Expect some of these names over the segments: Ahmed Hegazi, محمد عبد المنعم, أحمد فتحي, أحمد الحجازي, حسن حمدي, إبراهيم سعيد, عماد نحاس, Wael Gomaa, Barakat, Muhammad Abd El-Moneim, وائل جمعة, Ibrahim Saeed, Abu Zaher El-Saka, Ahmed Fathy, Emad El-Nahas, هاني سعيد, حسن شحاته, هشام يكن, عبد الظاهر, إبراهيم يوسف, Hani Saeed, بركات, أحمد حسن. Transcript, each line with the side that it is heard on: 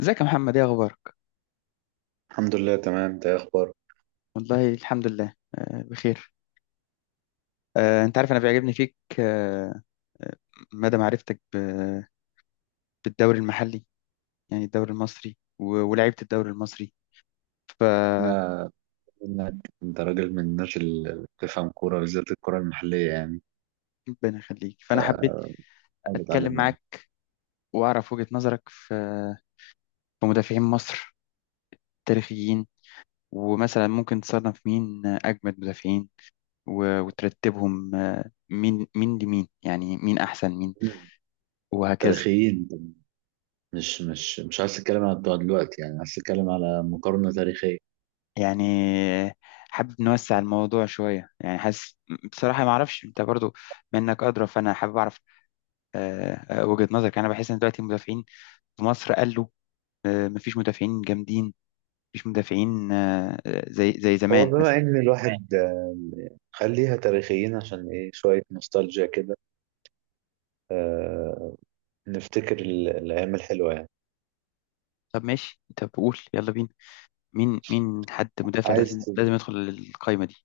left: ازيك يا محمد، ايه اخبارك؟
right: الحمد لله تمام، انت ايه اخبارك؟
left: والله الحمد لله، بخير. انت عارف، انا بيعجبني فيك آه، مدى معرفتك بالدوري المحلي، يعني الدوري المصري ولعيبة الدوري المصري. ف
right: انا انك انت راجل من الناس اللي بتفهم كوره، بالذات الكوره المحليه يعني.
left: ربنا يخليك، فانا حبيت
right: حاول
left: اتكلم
right: اتعلم منها.
left: معاك واعرف وجهة نظرك في مدافعين مصر تاريخيين. ومثلا ممكن تصنف مين اجمد مدافعين وترتبهم، مين لمين، يعني مين احسن مين
right: مم.
left: وهكذا.
right: تاريخيين، مش عايز اتكلم عن بتوع دلوقتي يعني، عايز اتكلم على مقارنه تاريخيه.
left: يعني حابب نوسع الموضوع شوية، يعني حاسس بصراحة ما أعرفش، أنت برضو منك أدرى، فأنا حابب أعرف آه، وجهة نظرك. يعني أنا بحس إن دلوقتي المدافعين في مصر، قالوا مفيش مدافعين جامدين، مفيش مدافعين زي
right: هو
left: زمان
right: بما
left: مثلا.
right: ان الواحد خليها تاريخيين، عشان ايه شويه نوستالجيا كده. آه، نفتكر الايام الحلوه يعني.
left: طب ماشي، طب قول يلا بينا، مين حد مدافع
right: عايز
left: لازم
right: ت-
left: لازم يدخل القايمة دي.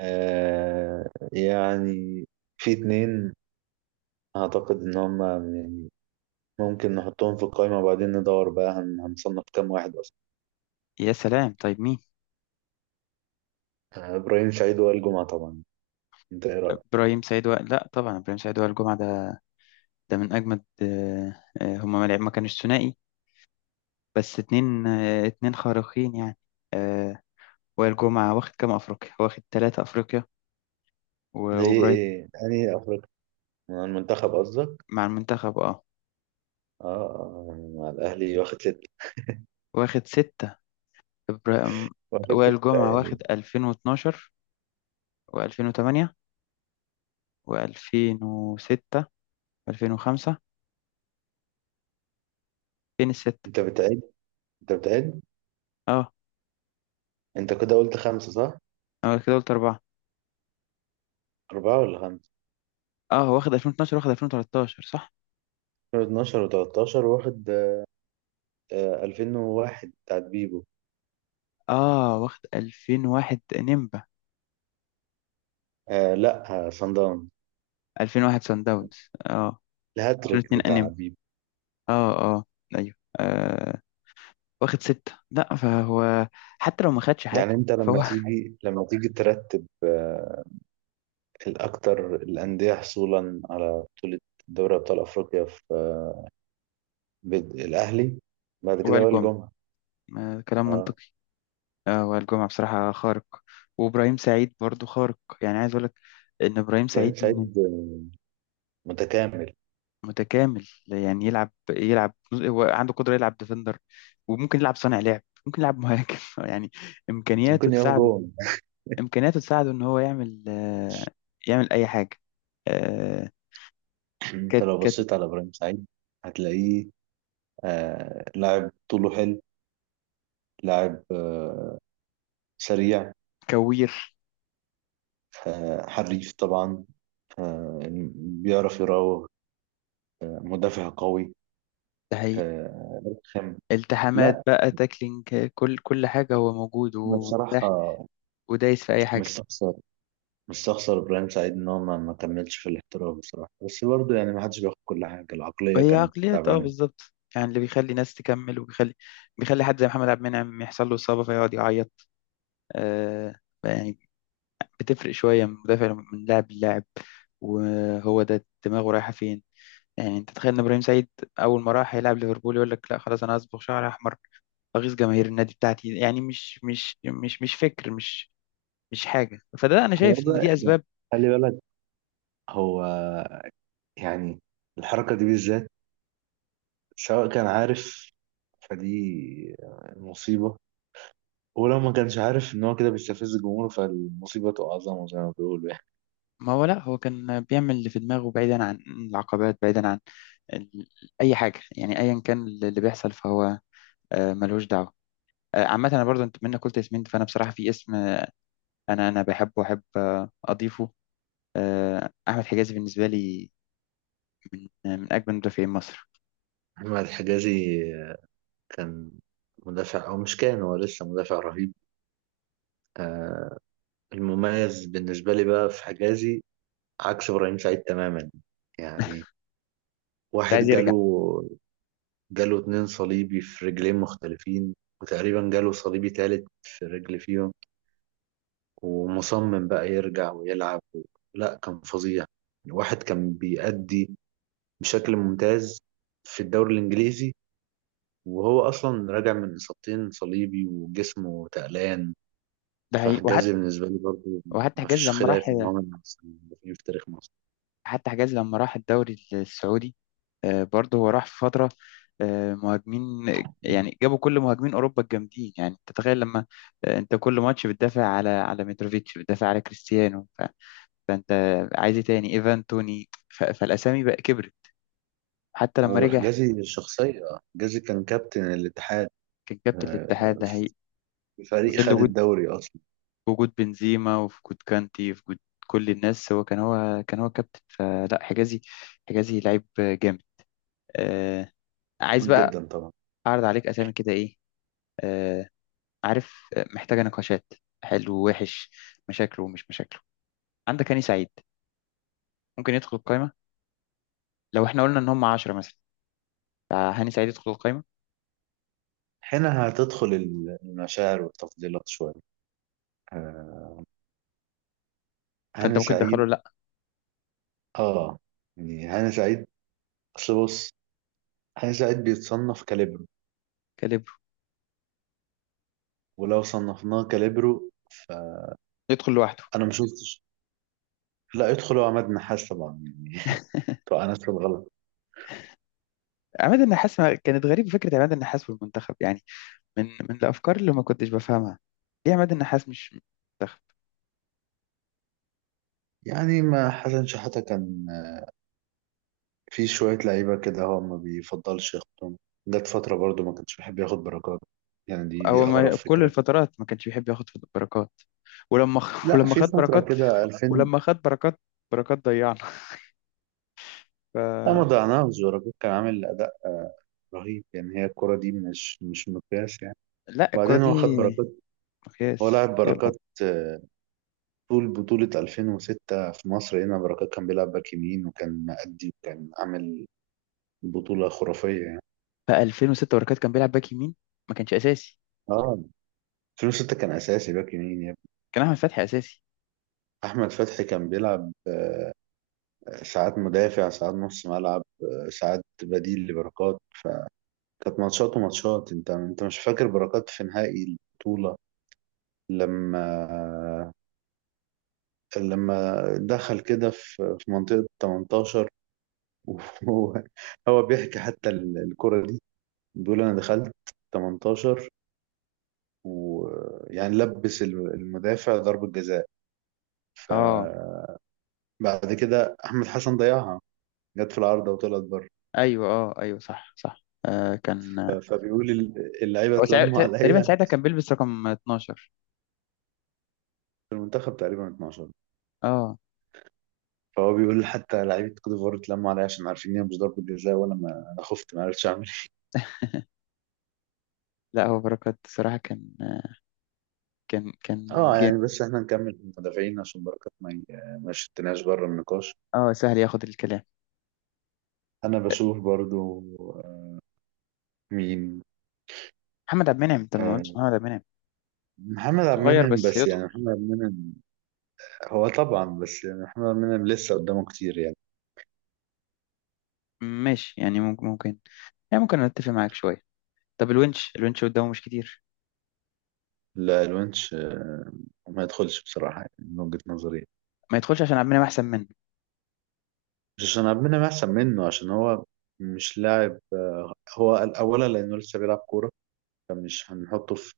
right: آه، يعني في اتنين اعتقد ان هم ممكن نحطهم في القائمة، وبعدين ندور بقى هنصنف كام واحد أصلا.
left: يا سلام، طيب مين؟
right: إبراهيم سعيد، وائل جمعة طبعا. أنت إيه رأيك؟
left: لا طبعا، إبراهيم سعيد وائل الجمعة، ده من أجمد. هما ما كانوش ثنائي، بس اتنين خارقين يعني. آه، وائل جمعة واخد كام أفريقيا؟ واخد 3 أفريقيا.
right: ليه
left: وإبراهيم...
right: إيه؟ يعني أفريقيا من المنتخب قصدك؟
left: مع المنتخب، اه،
right: يعني مع الأهلي واخد ستة.
left: واخد 6. إبراهيم...
right: واخد
left: وائل
right: ستة
left: جمعة
right: يعني.
left: واخد 2012، وألفين وتمانية، وألفين وستة، وألفين وخمسة. فين الستة؟
right: أنت بتعد أنت بتعد.
left: اه،
right: أنت كده قلت خمسة صح؟
left: أنا كده قلت 4.
right: أربعة ولا خمسة؟
left: اه، واخد 2012، واخد 2013، صح.
right: 2012 و13 واخد 2001 بتاعت بيبو.
left: اه، واخد 2001 نيمبا.
right: آه لا، صن داونز،
left: 2001 سان داونز، اه. ألفين
right: الهاتريك
left: واتنين
right: بتاع
left: أنيمبا.
right: بيبو.
left: اه، اه، أيوه. واخد 6، لا فهو حتى لو ما خدش
right: يعني
left: حاجة
right: أنت لما
left: فهو
right: تيجي، ترتب الأكثر الأندية حصولا على بطولة دوري أبطال أفريقيا، في الأهلي، بعد كده
left: وائل
right: بقى
left: جمعة
right: الجمعة.
left: آه، كلام
right: اه.
left: منطقي. وائل جمعة بصراحة خارق، وإبراهيم سعيد برضو خارق. يعني عايز أقولك إن إبراهيم
right: إبراهيم
left: سعيد
right: سعيد متكامل.
left: متكامل. يعني يلعب يلعب هو عنده قدرة يلعب ديفندر، وممكن يلعب صانع لعب، ممكن يلعب مهاجم يعني إمكانياته
right: ممكن يقف
left: تساعده،
right: جون.
left: إن هو يعمل، يعمل أي حاجة. آه،
right: أنت
left: كت
right: لو
left: كت
right: بصيت على إبراهيم سعيد هتلاقيه، آه، لاعب طوله حلو، لاعب سريع،
left: كوير،
right: آه، حريف طبعا، آه، بيعرف يراوغ، آه، مدافع قوي، آه، رخم.
left: التحامات
right: لا.
left: بقى، تاكلينج، كل حاجة هو موجود
right: أنا بصراحة
left: ومتاح، ودايس في أي
right: مش
left: حاجة.
right: شخص، بس اخسر ابراهيم سعيد ان هو ما كملش في الاحتراف بصراحه. بس برضه يعني، ما حدش بياخد كل حاجه، العقليه
left: وهي
right: كانت
left: عقليات، اه،
right: تعبانه.
left: بالظبط. يعني اللي بيخلي ناس تكمل، وبيخلي حد زي محمد عبد المنعم يحصل له إصابة فيقعد يعيط. آه يعني بتفرق شوية من مدافع، من لاعب للاعب. وهو ده دماغه رايحة فين؟ يعني انت تخيل ان ابراهيم سعيد اول ما راح يلعب ليفربول، يقول لك لا خلاص، انا هصبغ شعر احمر، اغيظ جماهير النادي بتاعتي. يعني مش فكر، مش حاجة. فده انا
right: هو
left: شايف ان
right: بقى
left: دي
right: يعني،
left: اسباب.
right: خلي بالك، هو يعني الحركه دي بالذات سواء كان عارف فدي مصيبه، ولو ما كانش عارف ان هو كده بيستفز الجمهور فالمصيبه تبقى اعظم زي ما بيقولوا يعني.
left: ما هو، لا هو كان بيعمل اللي في دماغه، بعيدا عن العقبات، بعيدا عن ال... أي حاجة. يعني أيا كان اللي بيحصل فهو، ملهوش دعوة. عامة، أنا برضو أنت منك قلت اسمين، فأنا بصراحة في اسم، أنا بحبه وأحب أضيفه. أحمد حجازي بالنسبة لي، من من أجمل مدافعين مصر.
right: احمد الحجازي كان مدافع، او مش كان، هو لسه مدافع رهيب. آه، المميز بالنسبه لي بقى في حجازي، عكس ابراهيم سعيد تماما. يعني
left: مش
right: واحد
left: عايز يرجع.
right: جاله اتنين صليبي في رجلين مختلفين، وتقريبا جاله صليبي تالت في رجل فيهم، ومصمم بقى يرجع ويلعب. لا، كان فظيع. الواحد كان بيأدي بشكل ممتاز في الدوري الإنجليزي، وهو أصلا راجع من إصابتين صليبي وجسمه تقلان.
left: ده حقيقي.
right: فحجازي
left: وحتى...
right: بالنسبة لي برضه
left: وحتى حجازي
right: مفيش
left: لما
right: خلاف
left: راح،
right: إن هو من أحسن المدافعين في تاريخ مصر.
left: حتى حجاز لما راح الدوري السعودي، برضه هو راح في فترة مهاجمين. يعني جابوا كل مهاجمين أوروبا الجامدين. يعني أنت تتخيل لما، أنت كل ماتش بتدافع على متروفيتش، بتدافع على كريستيانو، فأنت عايز إيه تاني؟ إيفان توني. فالأسامي بقى كبرت. حتى لما
right: هو
left: رجع،
right: حجازي الشخصية، حجازي كان كابتن الاتحاد،
left: كان كابتن
right: آه،
left: الاتحاد ده. هي في
right: فريق
left: ظل
right: خد
left: وجود،
right: الدوري اصلا.
left: وجود بنزيما، وفي وجود كانتي، وفي وجود كل الناس، هو كابتن، فلا حجازي... حجازي لعيب جامد آه، عايز
right: جميل
left: بقى
right: جدا طبعا.
left: أعرض عليك أسامي كده، إيه؟ آه، عارف، محتاجة نقاشات. حلو ووحش، مشاكله ومش مشاكله. عندك هاني سعيد، ممكن يدخل القايمة. لو احنا قلنا ان هم 10 مثلا، فهاني سعيد يدخل القايمة.
right: هنا هتدخل المشاعر والتفضيلات شويه. آه،
left: فانت
right: هاني
left: ممكن تدخله؟
right: سعيد،
left: لا.
right: اه يعني هاني سعيد، اصل بص، هاني سعيد بيتصنف كاليبرو،
left: كاليبرو،
right: ولو صنفناه كاليبرو فانا
left: يدخل لوحده.
right: ما شفتش. لا، يدخل عماد نحاس طبعا يعني. طبعا انا في الغلط.
left: عماد النحاس... كانت غريبة فكرة عماد النحاس في المنتخب، يعني من الافكار اللي ما كنتش بفهمها. ليه عماد النحاس مش منتخب؟
right: يعني ما حسن شحاته كان في شويه لعيبه كده هو ما بيفضلش ياخدهم. جت فتره برضو ما كانش بيحب ياخد بركات، يعني دي
left: هو
right: اغرب
left: ما كل
right: فكره.
left: الفترات ما كانش بيحب ياخد بركات. ولما
right: لا
left: ولما
right: في
left: خد
right: فتره
left: بركات
right: كده.
left: ولما خد بركات بركات ضيعنا. ف...
right: لا، ما ضيعناهوش، بركات كان عامل أداء رهيب يعني. هي الكرة دي مش مقياس يعني.
left: لا الكرة
right: وبعدين
left: دي
right: هو خد بركات. هو
left: مقياس.
right: لاعب
left: يلا.
right: بركات طول بطولة 2006 في مصر هنا، بركات كان بيلعب باك يمين، وكان مأدي، وكان عامل بطولة خرافية يعني.
left: بقى 2006 بركات كان بيلعب باك يمين؟ ما كانش اساسي،
right: اه، 2006 كان أساسي باك يمين يا ابني.
left: كان احمد فتحي اساسي.
right: أحمد فتحي كان بيلعب ساعات مدافع، ساعات نص ملعب، ساعات بديل لبركات. فكانت ماتشات وماتشات. أنت مش فاكر بركات في نهائي البطولة، لما دخل كده في منطقة 18؟ وهو، بيحكي حتى الكرة دي. بيقول أنا دخلت 18، ويعني لبس المدافع ضربة جزاء.
left: اه،
right: فبعد كده أحمد حسن ضيعها، جت في العارضة وطلعت بره.
left: ايوه، اه، ايوه، صح صح. كان
right: فبيقول اللعيبة
left: هو
right: اتلموا
left: تقريبا
right: عليا،
left: ساعتها كان بيلبس رقم 12.
right: في المنتخب تقريبا 12.
left: اه.
right: فهو بيقول حتى لعيبة كوت ديفوار اتلموا عليا عشان عارفين إن هي مش ضربة جزاء، وأنا ما أنا خفت ما عرفتش أعمل.
left: لا، هو بركات صراحة كان
right: اه، يعني
left: جامد.
right: بس احنا نكمل المدافعين عشان بركات ما شتناش بره النقاش.
left: اه، سهل ياخد الكلام.
right: انا بشوف برضو آه، مين،
left: محمد عبد المنعم، انت ما قلتش
right: آه،
left: محمد عبد المنعم؟
right: محمد عبد
left: صغير
right: المنعم،
left: بس
right: بس
left: يدخل.
right: يعني محمد عبد المنعم، هو طبعا، بس يعني محمد عبد المنعم لسه قدامه كتير يعني.
left: ماشي، يعني ممكن يعني ممكن اتفق معاك شوية. طب الونش، الونش قدامه مش كتير؟
right: لا، الونش ما يدخلش بصراحة يعني، من وجهة نظري.
left: ما يدخلش عشان عبد المنعم احسن منه؟
right: مش عشان عبد المنعم احسن منه، عشان هو مش لاعب. هو اولا لانه لسه بيلعب كورة، فمش هنحطه في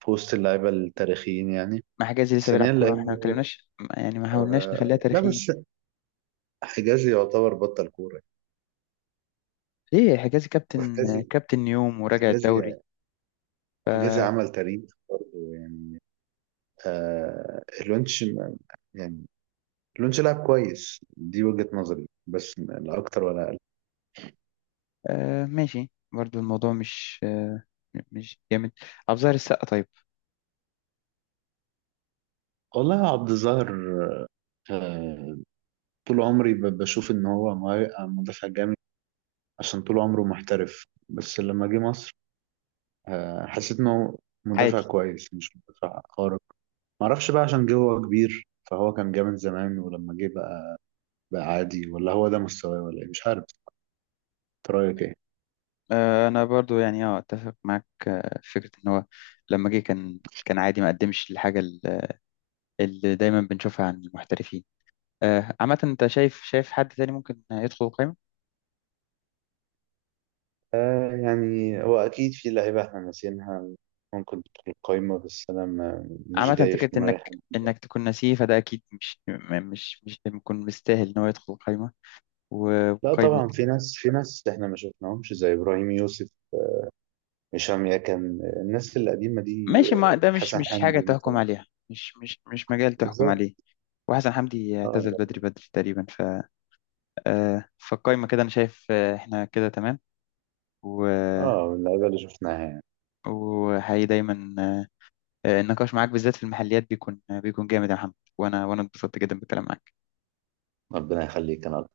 right: وسط اللعيبة التاريخيين يعني.
left: مع حجازي لسه بيلعب
right: ثانيا
left: كورة، احنا ما
right: لانه
left: اتكلمناش، يعني ما حاولناش نخليها
right: لا
left: تاريخية؟
right: بس، حجازي يعتبر بطل كورة،
left: ايه، حجازي كابتن،
right: وحجازي
left: كابتن نيوم وراجع
right: وحجازي
left: الدوري.
right: وحجازي عمل تاريخ برضه يعني. آه الونش ما- يعني الونش لعب كويس، دي وجهة نظري، بس لا أكتر ولا أقل.
left: آه ماشي، برضو الموضوع مش جامد. أبو ظاهر السقا طيب؟
right: والله، عبد الظاهر، آه طول عمري بشوف إن هو مدافع جامد، عشان طول عمره محترف. بس لما جه مصر حسيت إنه مدافع
left: عادي.
right: كويس، مش مدافع خارق. معرفش بقى، عشان جه هو كبير فهو كان جامد زمان ولما جه بقى عادي، ولا هو ده مستواه، ولا إيه، مش عارف. انت رايك ايه؟
left: انا برضو، يعني اه اتفق معاك، في فكرة ان هو لما جه كان عادي، ما قدمش الحاجة اللي دايما بنشوفها عن المحترفين. آه، عامة انت شايف، حد تاني ممكن يدخل القائمة؟
right: يعني هو أكيد في لعيبة إحنا ناسينها ممكن تدخل القايمة، بس أنا ما مش
left: عامة
right: جاي في
left: فكرة
right: دماغي
left: انك
right: حد.
left: انك تكون نسيه، فده اكيد مش م- مش مش بيكون مستاهل ان هو يدخل القائمة
right: لا
left: وقائمة.
right: طبعا، في ناس، في ناس إحنا ما شفناهمش زي إبراهيم يوسف، هشام يكن، الناس القديمة دي،
left: ماشي، ما ده مش
right: حسن
left: مش حاجة
right: حمدي
left: تحكم
right: مثلا.
left: عليها، مش مجال تحكم
right: بالظبط.
left: عليه. وحسن حمدي اعتزل بدري
right: اه،
left: بدري تقريبا. فالقايمة كده أنا شايف، إحنا كده تمام. و
right: اه، من اللعيبة اللي شفناها يعني.
left: وحقيقي دايما، النقاش معاك بالذات في المحليات بيكون جامد يا محمد، وأنا اتبسطت جدا بالكلام معاك.
right: ربنا يخليك، أنا